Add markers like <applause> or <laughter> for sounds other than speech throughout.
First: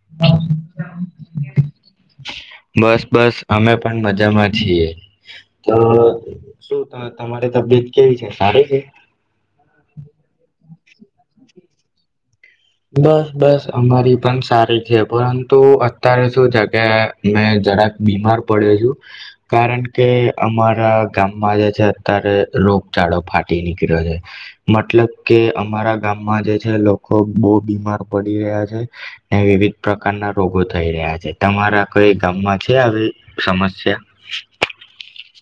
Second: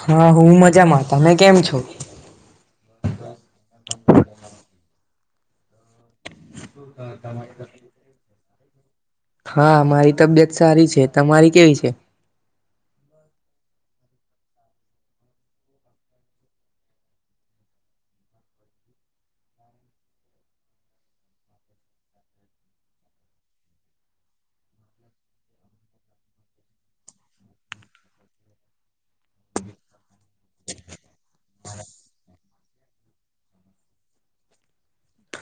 હા હું મજામાં તમે કેમ છો બસ બસ અમે પણ મજામાં છીએ. તો, શું ત- તમારી તબિયત કેવી છે સારી છે હા મારી તબિયત સારી છે. તમારી કેવી છે? ઓ, બસ બસ. અમારી પણ સારી છે. પરંતુ અત્યારે શું? છે કે મેં જરાક બીમાર પડ્યો છું, કારણ કે અમારા ગામમાં જે છે અત્યારે રોગચળો ફાટી નીકળ્યો છે, મતલબ કે! અમારા ગામમાં જે છે લોકો બહ બીમાર પડી રહ્યા છે. ને વિવિધ પ્રકારના રોગો થઈ રહ્યા છે. તમારા કઈ ગામમાં છે. આવી સમસ્યા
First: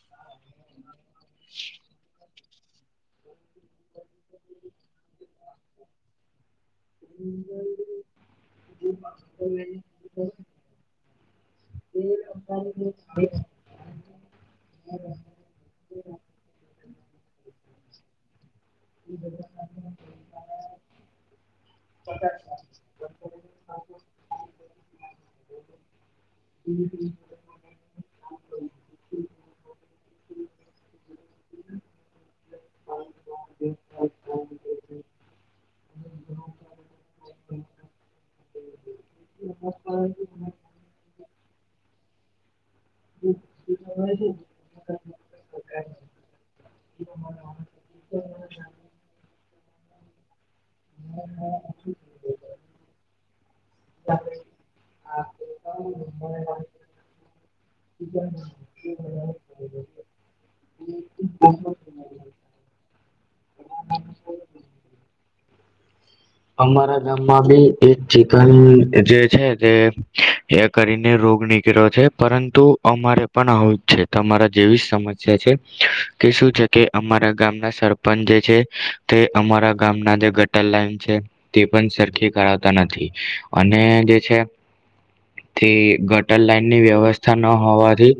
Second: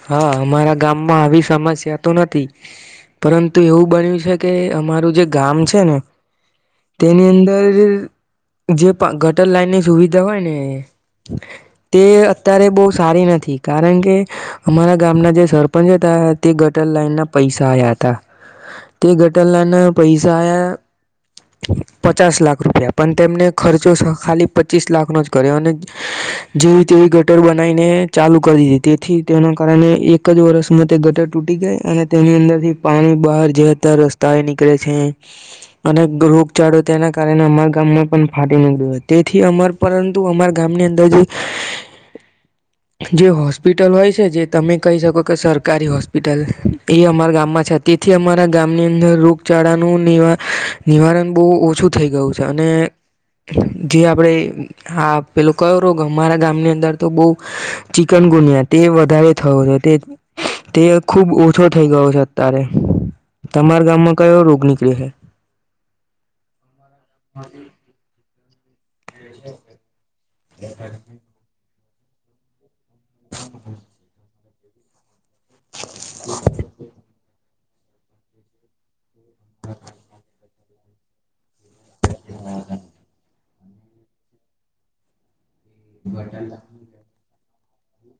હા અમારા ગામમાં આવી સમસ્યા તો નથી પરંતુ એવું બન્યું છે કે, અમારું જે ગામ છે ને તેની અંદર જે ગટર લાઈનની સુવિધા હોય ને તે અત્યારે બહ સારી નથી કારણ કે, અમારા ગામના જે સરપંચ હતા તે ગટર લાઈન ના પૈસા આયા હતા. તે ગટર નાના પૈસા આયા પચાસ લાખ રૂપિયા પણ તેમને ખર્ચો ખાલી પચીસ લાખનો જ કર્યો. અને જેવી તેવી ગટર બનાવીને ચાલુ કરી દીધી તેથી તેના કારણે એક જ વર્ષમાં તે ગટર તૂટી ગાય અને તેની અંદર થી પાણી બહાર જતા રસ્તા એ નીકળે છે અને રોગચાળો તેના કારણે અમારા ગામમાં પણ ફાટી નીકળ્યું તેથી અ પરંતુ અમારા ગામની અંદર જે જે હોસ્પિટલ હોય છે જે તમે કહી શકો કે સરકારી હોસ્પિટલ એ અમારા ગામમાં છે તેથી અમારા ગામની અંદર રોગ ચડાાનું નિવા નિવારણ બો ઓછું થઈ ગયું છે અને જે આપડે હા પેલો ક્યો રોગ કે અમારા ગામની અંદર તો બો ચિકનગુનિયા તે <unintelligible> તે ખુબ ઓછો થઈ ગયો છે અત્યારે તમારા ગામમાં કયો રોગ નીકળ્યો છે? અમારા ગામમાં ભી એક ચી <unintelligible> જે છે તે એ કરીને રોગ ની <unintelligible> છે પરંતુ અમારે પણ આવું જ છે તમારા જેવી સમજ છે છે કે શું છે કે અમારા ગામના સરપંચ જે છે તે અમારા ગામના જે <unintelligible> તે પણ સરખી કરાવતા નથી અને જે છે તે ગટર લાઈન ની વ્યવસ્થા ન હોવાથી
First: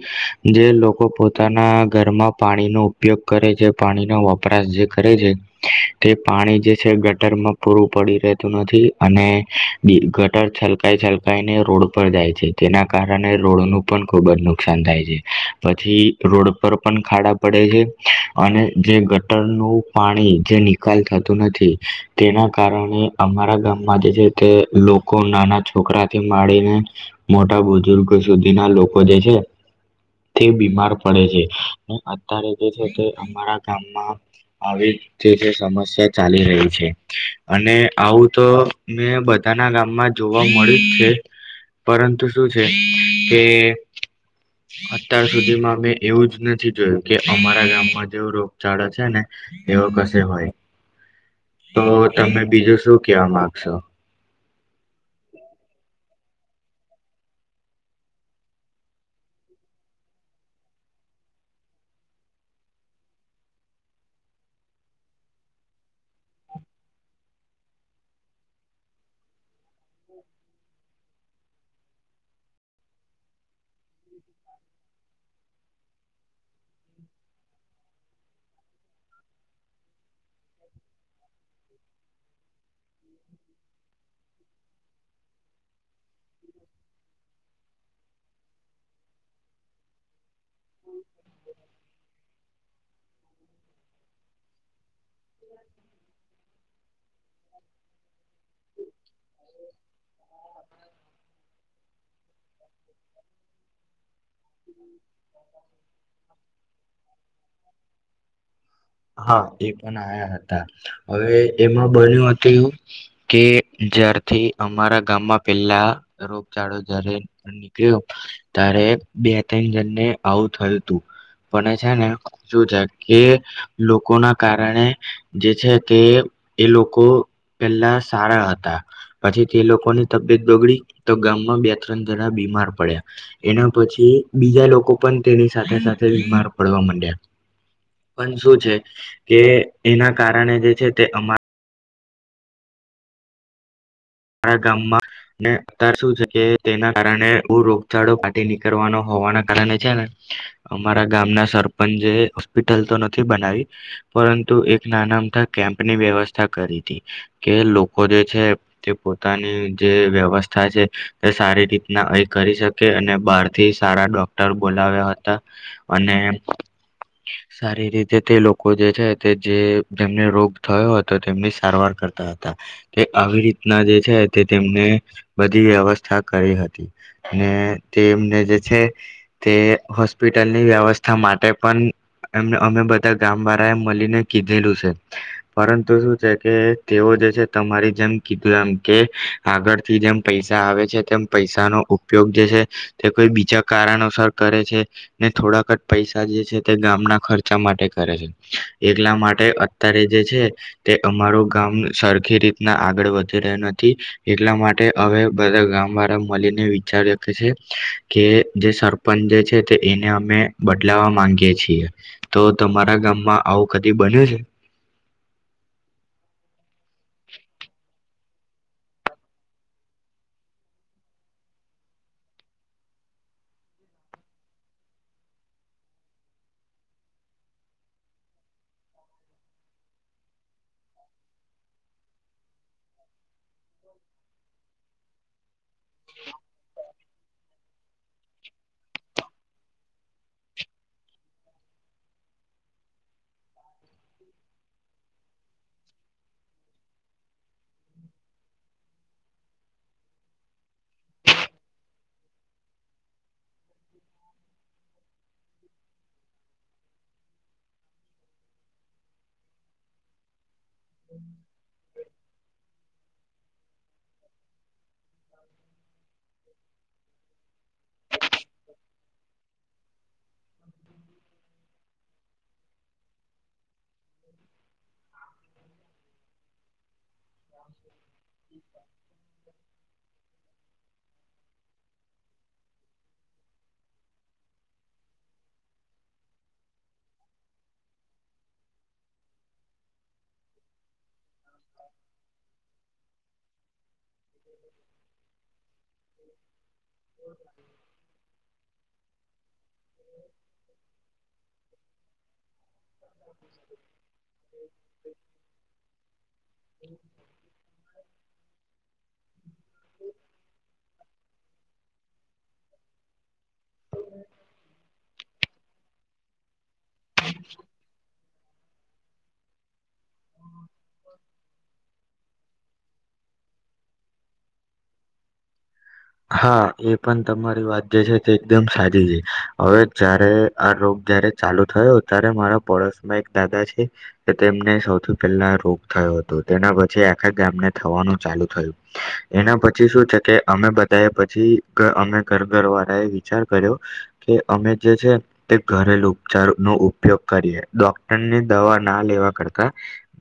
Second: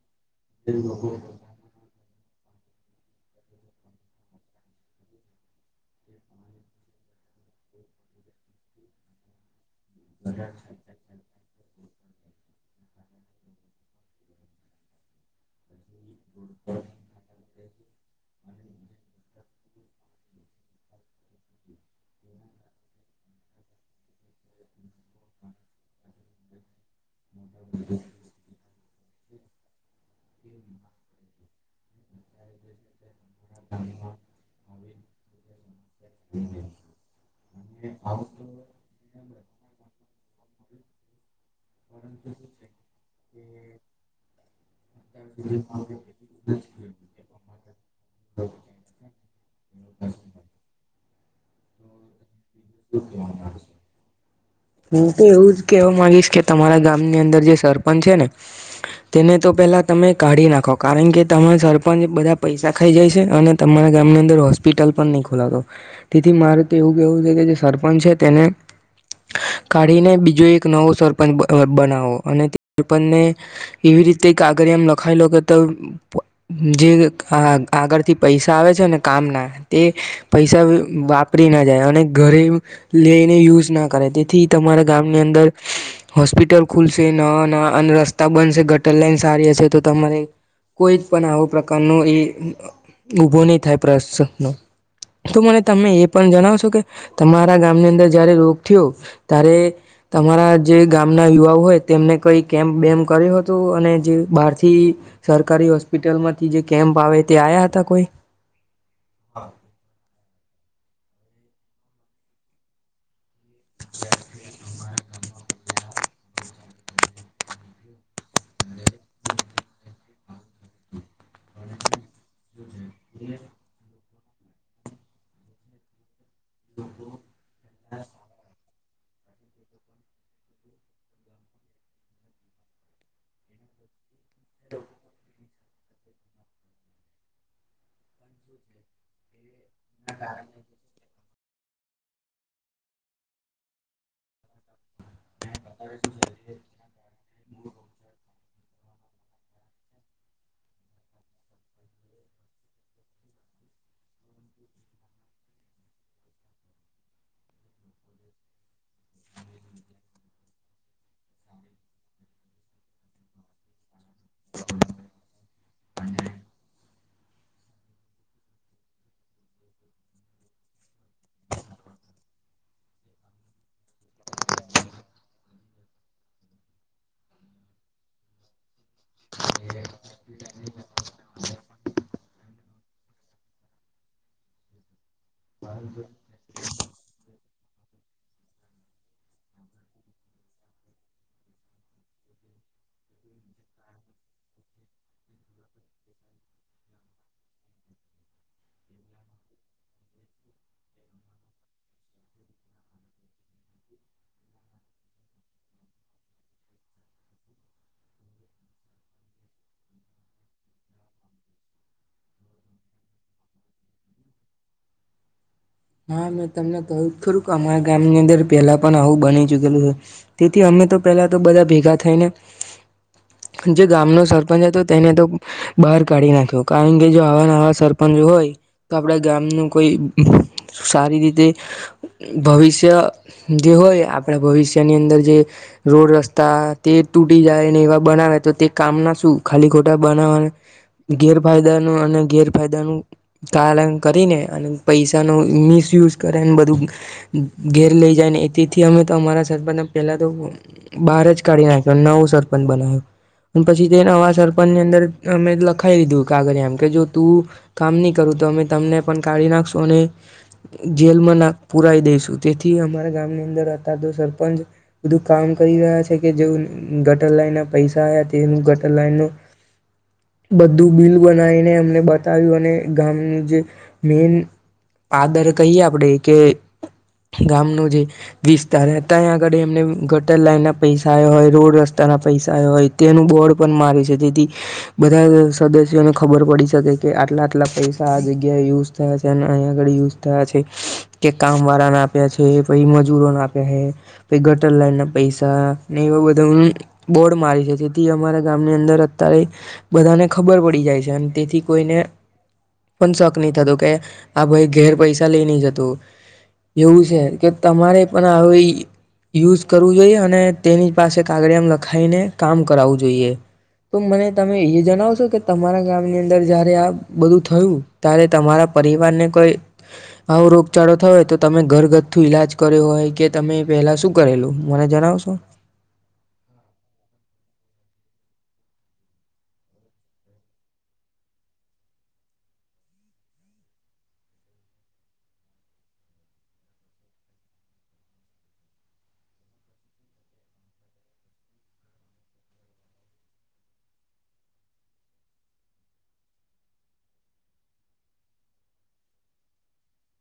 જે લોકો પોતાના ઘરમાં પાણીનો ઉપયોગ કરે છે પાણીનો વપરાશ જે કરે છે તે પાણી જે છે ગટરમાં પૂરું પડી રહેતું નથી અને ગટર છલકાઈ છલકાઈને રોડ પર જાય છે તેના કારણે રોડનું પણ ખૂબ જ નુકસાન થાય છે. પછી રોડ પર પણ ખાડા પડે છે. અને જે ગટર નું પાણી જે નિકાલ થતું નથી. તેના કારણે અમારા ગામમાં જે છે તે લોકો નાના છોકરાથી માડીને મોટા બુઝુર્ગ સુધી ના લો કો જે છે તે બીમાર પડે છે. ને અત્યારે જે છે તે અમારા ગામમાં આવી જે જે સમ સ્યા ચાલી રહી છે અને આવું તો મેં બ ધાના ગામમાં જોવા મળ્યું જ છે. પરંતુ શું છે કે અત્યાર સુધીમાં મેં એવું જ નથી જોયું કે અમારા ગામમાં જેવો રોગચાળો છે ને એઓ કશે હોય. તો તમે. બીજું શું કેવા માંગશો હું તો એવું જ કે. માગીશ કે તમારા ગામની અંદર જે સરપંચ છે ને તેને તો પેલા તમે કાઢી નાખો, કારણ કે તમારા સરપંચ બધા પૈસા ખાઈ જાય છે, અને તમારા ગામની અંદર હોસ્પિટલ પણ નહીં ખોલાતી, તેથી મારે તો એવું કેવું છે કે. સરપંચ છે તેને કાઢીને બીજો એક નવો સરપંચ બનાવો, અને સરપંચને. એવી રીતે કાગળ એમ લખાયલો કે તો. જે આગળ થી પૈસા આવે. ને કામ ના તે પૈસા વાપરી ના જાય અને. ગરીબ. લઈને યુઝ ના કરે, તેથી તમારા ગામની અંદર હોસ્પિટલ ખુલશે, નહીં, અને રસ્તા બનશે ગટર લાઈન સારી હશે તો તમારે કોઈ પણ આવો પ્રકારનો એ ઉભો નહી થાય પ્રેશર ન. તો મને તમે એ પણ જણાવશો કે. તમારા ગામની અંદર જયારે રોગ થયો ત્યારે. તમારા જે ગામના યુવાઓ હોય, તેમને કઈ કેમ્પ બેમ કર્યો હતું, અને જે બહારથી સરકારી હોસ્પિટલમાંથી જે કેમ્પ આવે તે આવ્યા હતા. કોઈ હા એ પણ આયા હતા હવે, એમાં બન્યું હતું. કે જ્યારથી અમારા. ગામમાં પેલા રોગચળો જયારે નીકળ્યો ત્યારે બે- ત્રણ જણને આવું થયું હ, તું પણ છે ને શું? કે લોકો. લોકો ના કારણે જે છે તે. એ લોકો પેલા સારા હતા. પછી તે લોકો. લોકોની તબિયત બગડી, તો ગામમાં બે ત્રણ જણા બીમાર પડ્યા, એના પછી બીજા લોકો પણ તેની સાથે- સાથે બીમાર પડવા માંડ્યા, પણ શું છે કે. એના કારણે જે છે તે એમા. આખા ગામમાં. ને અત્યારે શું છે કે તેના કારણે. બ રોગચળો ફાટી નીકળવાનો હોવાના કારણે છે ને, અમારા ગામના સરપંચે હોસ્પિટલ તો નથી બનાવી, પરંતુ એક નાના મઠા કેમ્પ ની વ્યવસ્થા કરી હતી કે લોકો જે છે. તે પોતાની જે વ્યવસ્થા છે તે સારી રીતના એ કરી શકે, અને બહાર થી સારા ડા ડોક્ટર બોલાવ્યા હતા. અને સારી રીતે તે લોકો જે છે, તે જે જેમને રોગ થયો હતો, તેમની સારવાર કરતા હતા, તે આવી રીતે. ના, જે છે તે તેમને બધી વ્યવસ્થા કરી હતી, તેમને જે છે તે. હોસ્પિટલની વ્યવસ્થા માટે. પણ એ અમે બધા ગામ વાળા એ મળીને કીધેલું છે. પરંતુ શું છે કે તેઓ જે છે. તમારી જેમ. કે આગળથી જેમ પૈસા આવે છે તેમ પૈસાનો ઉપયોગ જે છે તે કોઈ બીજા કારણોસર કરે છે, ને થોડાક જ પૈસા જે છે તે ગામના ખર્ચા માટે કરે છે, એટલા માટે અત્યારે જે છે તે અમારું ગામ સરખી રીતના. આગળ વધી રહ્યો નથી એટલા માટે હવે બધા ગામ વાળા મળને વિચારી છે કે, જે સરપંચ જે છે તે એને અમે બદલાવા માંગીએ છીએ તો તમારા ગામમાં આવું કદી બન્યું છે. હા મેં તમને ક ખરું કે અમારા ગામની અંદર પેલા પણ આવું બની ચુકેલું છે, તેથી અમે તો પેલા તો બધા ભેગા થઈને જે ગામનો સરપંચ હતો તેને તો બહાર કાઢી નાખ્યો કારણ કે જો આવા આવા સરપંચો હોય તો આપડા ગામનું કોઈ સારી રીતે ભવિષ્ય જે હોય આપણા ભવિષ્યની અંદર જે રોડ રસ્તા તે તૂટી જાય ને એવા બનાવે તો તે કામના શું ખાલી ખોટા બનાવા ગેરફાયદાનું અને ગેરફાયદાનું પાલન કરીને અને પૈસાનું મિસયુઝ કરેને બધું ઘેર લઈ જાય ને એ તેથી અમે અમારા સરપંચને પેલા તો બહાર જ કાઢી નાખ્યો નવો સરપંચ બનાવ્યો પછી તે નવા સરપંચની અંદર અમે લખાવી દીધું કાગળ આમ કે જો તું કામ નહી કરું તો અમે તમને પણ કાઢી નાખશું અને જેલમાં ના પુરાઈ દઈશ. તેથી, અમારા ગામની અંદર હતા તો સરપંચ બધું કામ કરી રહ્યા છે. કે જે ગટર લાઈન ના પૈસા તેનું ગટર લાઈનનું <unintelligible> બધું બિલ બનાવીને એમને બતાવ્યું. અને ગામનું જે મેન પાદર કહીએ આપડે કે ગામનો જે વિસ્તાર ત્યાં આગળ એમને ગટર લાઈન ના પૈસા આવ્યા હોય. રોડ રસ્તાના પૈસા આવ્યા હોય, તેનું બોર્ડ પણ મારે છે. જેથી બધા સદસ્યોને ખબર પડી શકે કે, આટલા આટલા પૈસા આ જગ્યાએ યુઝ થયા છે. અને અહીંયા આગળ યુઝ થયા છે કે, કામ વાળા ના આપ્યા છે. <inaudible> મજૂરો ના આપ્યા છે. ગટર લાઈન ના પૈસા ને એવા બધા બોર્ડ મારી છે. તેથી અમારા ગામની અંદર અત્યારે બધાને ખબર પડી જાય છે, અને તેથી કોઈને પણ શક નહી થતો કે આ ભાઈ ઘેર પૈસા લઈ નઈ જતું એવું છે કે, તમારે પણ આવી યુઝ કરવું જોઈએ. અને તેની પાસે કાગડીયા મા લખાઈને કામ કરાવવું જોઈએ. તો મને તમે એ જણાવશો કે તમારા? ગામની અંદર જા ર આપ બધું થયું. ત્યારે તમારા પરિવાર ને કોઈ આવો રોગચાળો થયો તો, તમે ઘરગથ્થુ ઈલાજ કર્યું હોય કે, તમે પેલા શું કરેલું મને જણાવશો? હા એ પણ તમારી વાત જે છે તે એકદમ સાચી છે. હવે જયારે આ રોગ જયારે ચાલુ થયો, ત્યારે મારા પડોશમાં એક દાદા છે કે, તેમને સૌથી પહેલા રોગ થયો હતો, તેના પછી આખા ગામને થવાનું ચાલુ થયું એના પછી, શું છે કે? અમે બ તે પછી ઘર અમે ઘર ઘરવાળા એ વિચાર કર્યો કે અમે જે છે તે, ઘરેલુ ઉપચાર નો ઉપયોગ કરીએ. ડોક્ટરની દવા ના લેવા કરતા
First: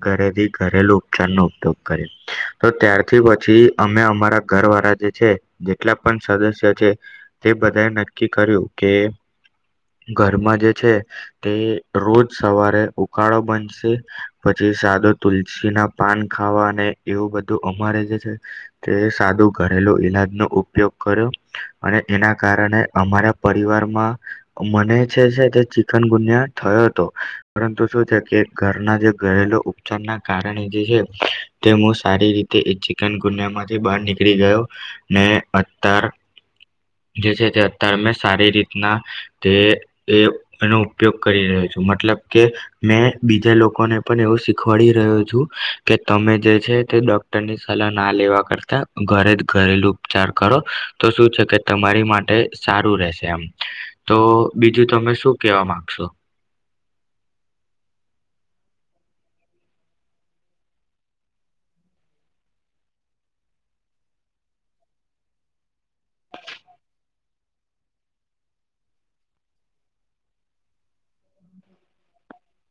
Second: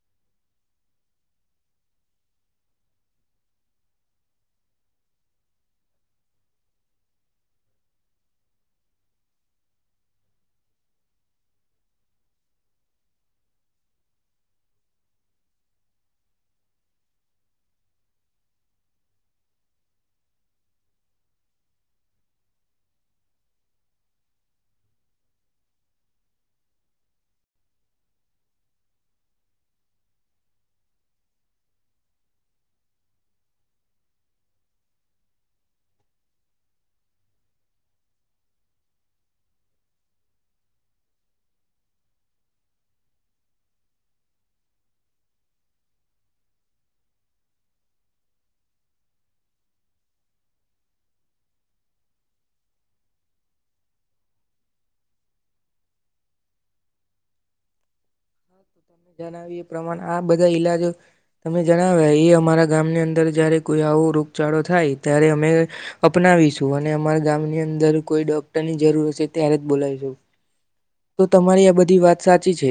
ઘરેથી ઘરેલુ ઉપચારનો ઉપયોગ કરીએ. તો ત્યારથી પછી અમે અમારા ઘર વાળા જે છે જેટલા પણ સદસ્ય છે, તે બધાએ નક્કી કર્યું કે ઘરમાં જે છે, તે રોજ સવારે ઉકાળો બનશે. પછી સાદો તુલસી ના પાન ખાવા, અને એવું બધું અમારે જે છે તે સાદું ઘરેલું ઈલાજ ન ઉપયોગ કર્યો. અને એના કારણે અમારા પરિવારમાં મને જે છે તે, ચિકન ગુન્યા થયો હતો. પરંતુ શું છે કે, ઘરના જે ગયલો ઉપચાર ના કારણે જે છે તે, હું સારી રીતે એ ચિકન ગુનિયા માંથી બહાર નીકળી ગયો. ને અતાર <unintelligible> જે છે તે અતાર મેં સારી રીતના તે એ એનો ઉપયોગ કરી રહ્યો છું. મતલબ કે મેં બીજા લોકોને પણ એવું શીખવાડી રહ્યો છું કે તમે જે છે તે ડોક્ટરની સલાહ ના લેવા કરતા ઘરે જ ઘરેલું ઉપચાર કરો તો શું છે કે, તમારી માટે સારું રહેશે. આમ તો બીજું તમે શું કેવા માંગશો? તમે જણાવીએ પ્રમાણે આ બધા ઈલાજો તમે જણાવ્યા એ અમારા ગામની અંદર જયારે કોઈ આવો રોગચાળો થાય, ત્યારે અમે અપનાવીશું. અને અમારા ગામની અંદર કોઈ ડોક્ટરની જરૂર છે ત્યારે જ બોલાવીશુ. તો તમારી આ બધી વાત સાચી છે.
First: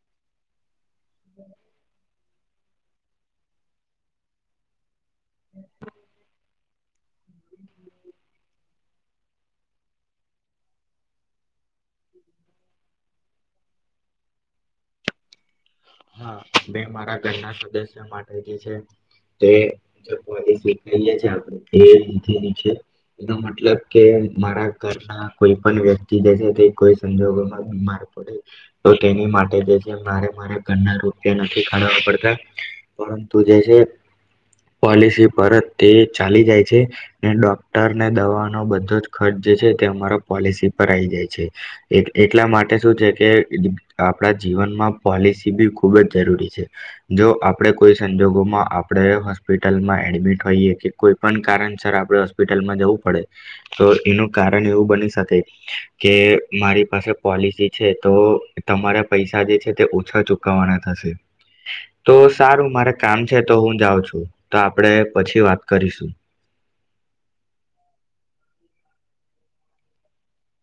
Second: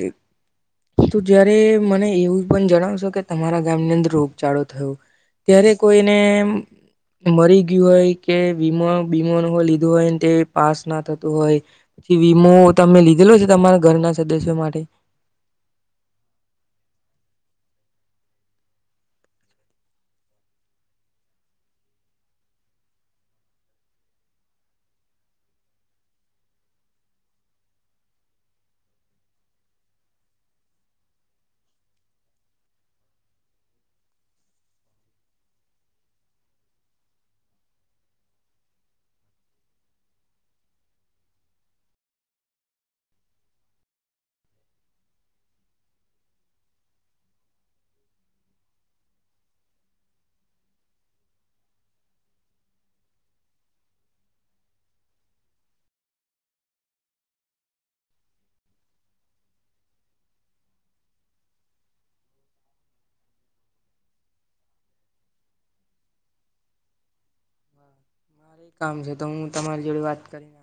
તો જયારે મને એવું પણ જણાવશો? કે તમારા ગામની અંદર રોગચાળો થયો, ત્યારે કોઈને મરી ગયું હોય કે, વીમો, વીમો લીધો હોય તે પાસ ના થતો હોય, વીમો તમે લીધેલો છે, તમારા ઘરના સદસ્યો માટે? હા મે મારા ઘરના સદસ્ય માટે જે છે તે પોલીસી કએ એ એ મતલબ કે મારા ઘરના કોઈ પણ વ્યક્તિ જે છે, તે કોઈ સંજોગોમાં બીમાર પડે તો, તેની માટે છે ને મારે મારે ઘર ના રૂપિયા નથી કાઢવા પડતા. પરંતુ જે છે પોલિસી પરત તે ચાલી જાય છે, ને ડોક્ટર ને દવાનો બધો જ ખર્ચ જે છે તે અમારા પોલિસી પર આવી જાય છે. એટલા માટે શું છે કે આપણા જીવનમાં પોલિસી બી ખૂબ જ જરૂરી છે. જો આપણે કોઈ સંજોગોમાં આપણે હોસ્પિટલમાં એડમિટ હોઈએ, કે કોઈ પણ કારણસ આપણે હોસ્પિટલમાં જવું પડે, તો એનું કારણ એવું બની શકે કે, મારી પાસે પોલિસી છે તો તમારા પૈસા જે છે તે ઓછા ચૂક કવાના થશે. તો સારું મારે કામ છે. તો હું જાઉં છું. તો આપડે પછી વાત કરીશું. <unintelligible> મારે કામ છે. તો હું તમારી જોડે વાત કરીને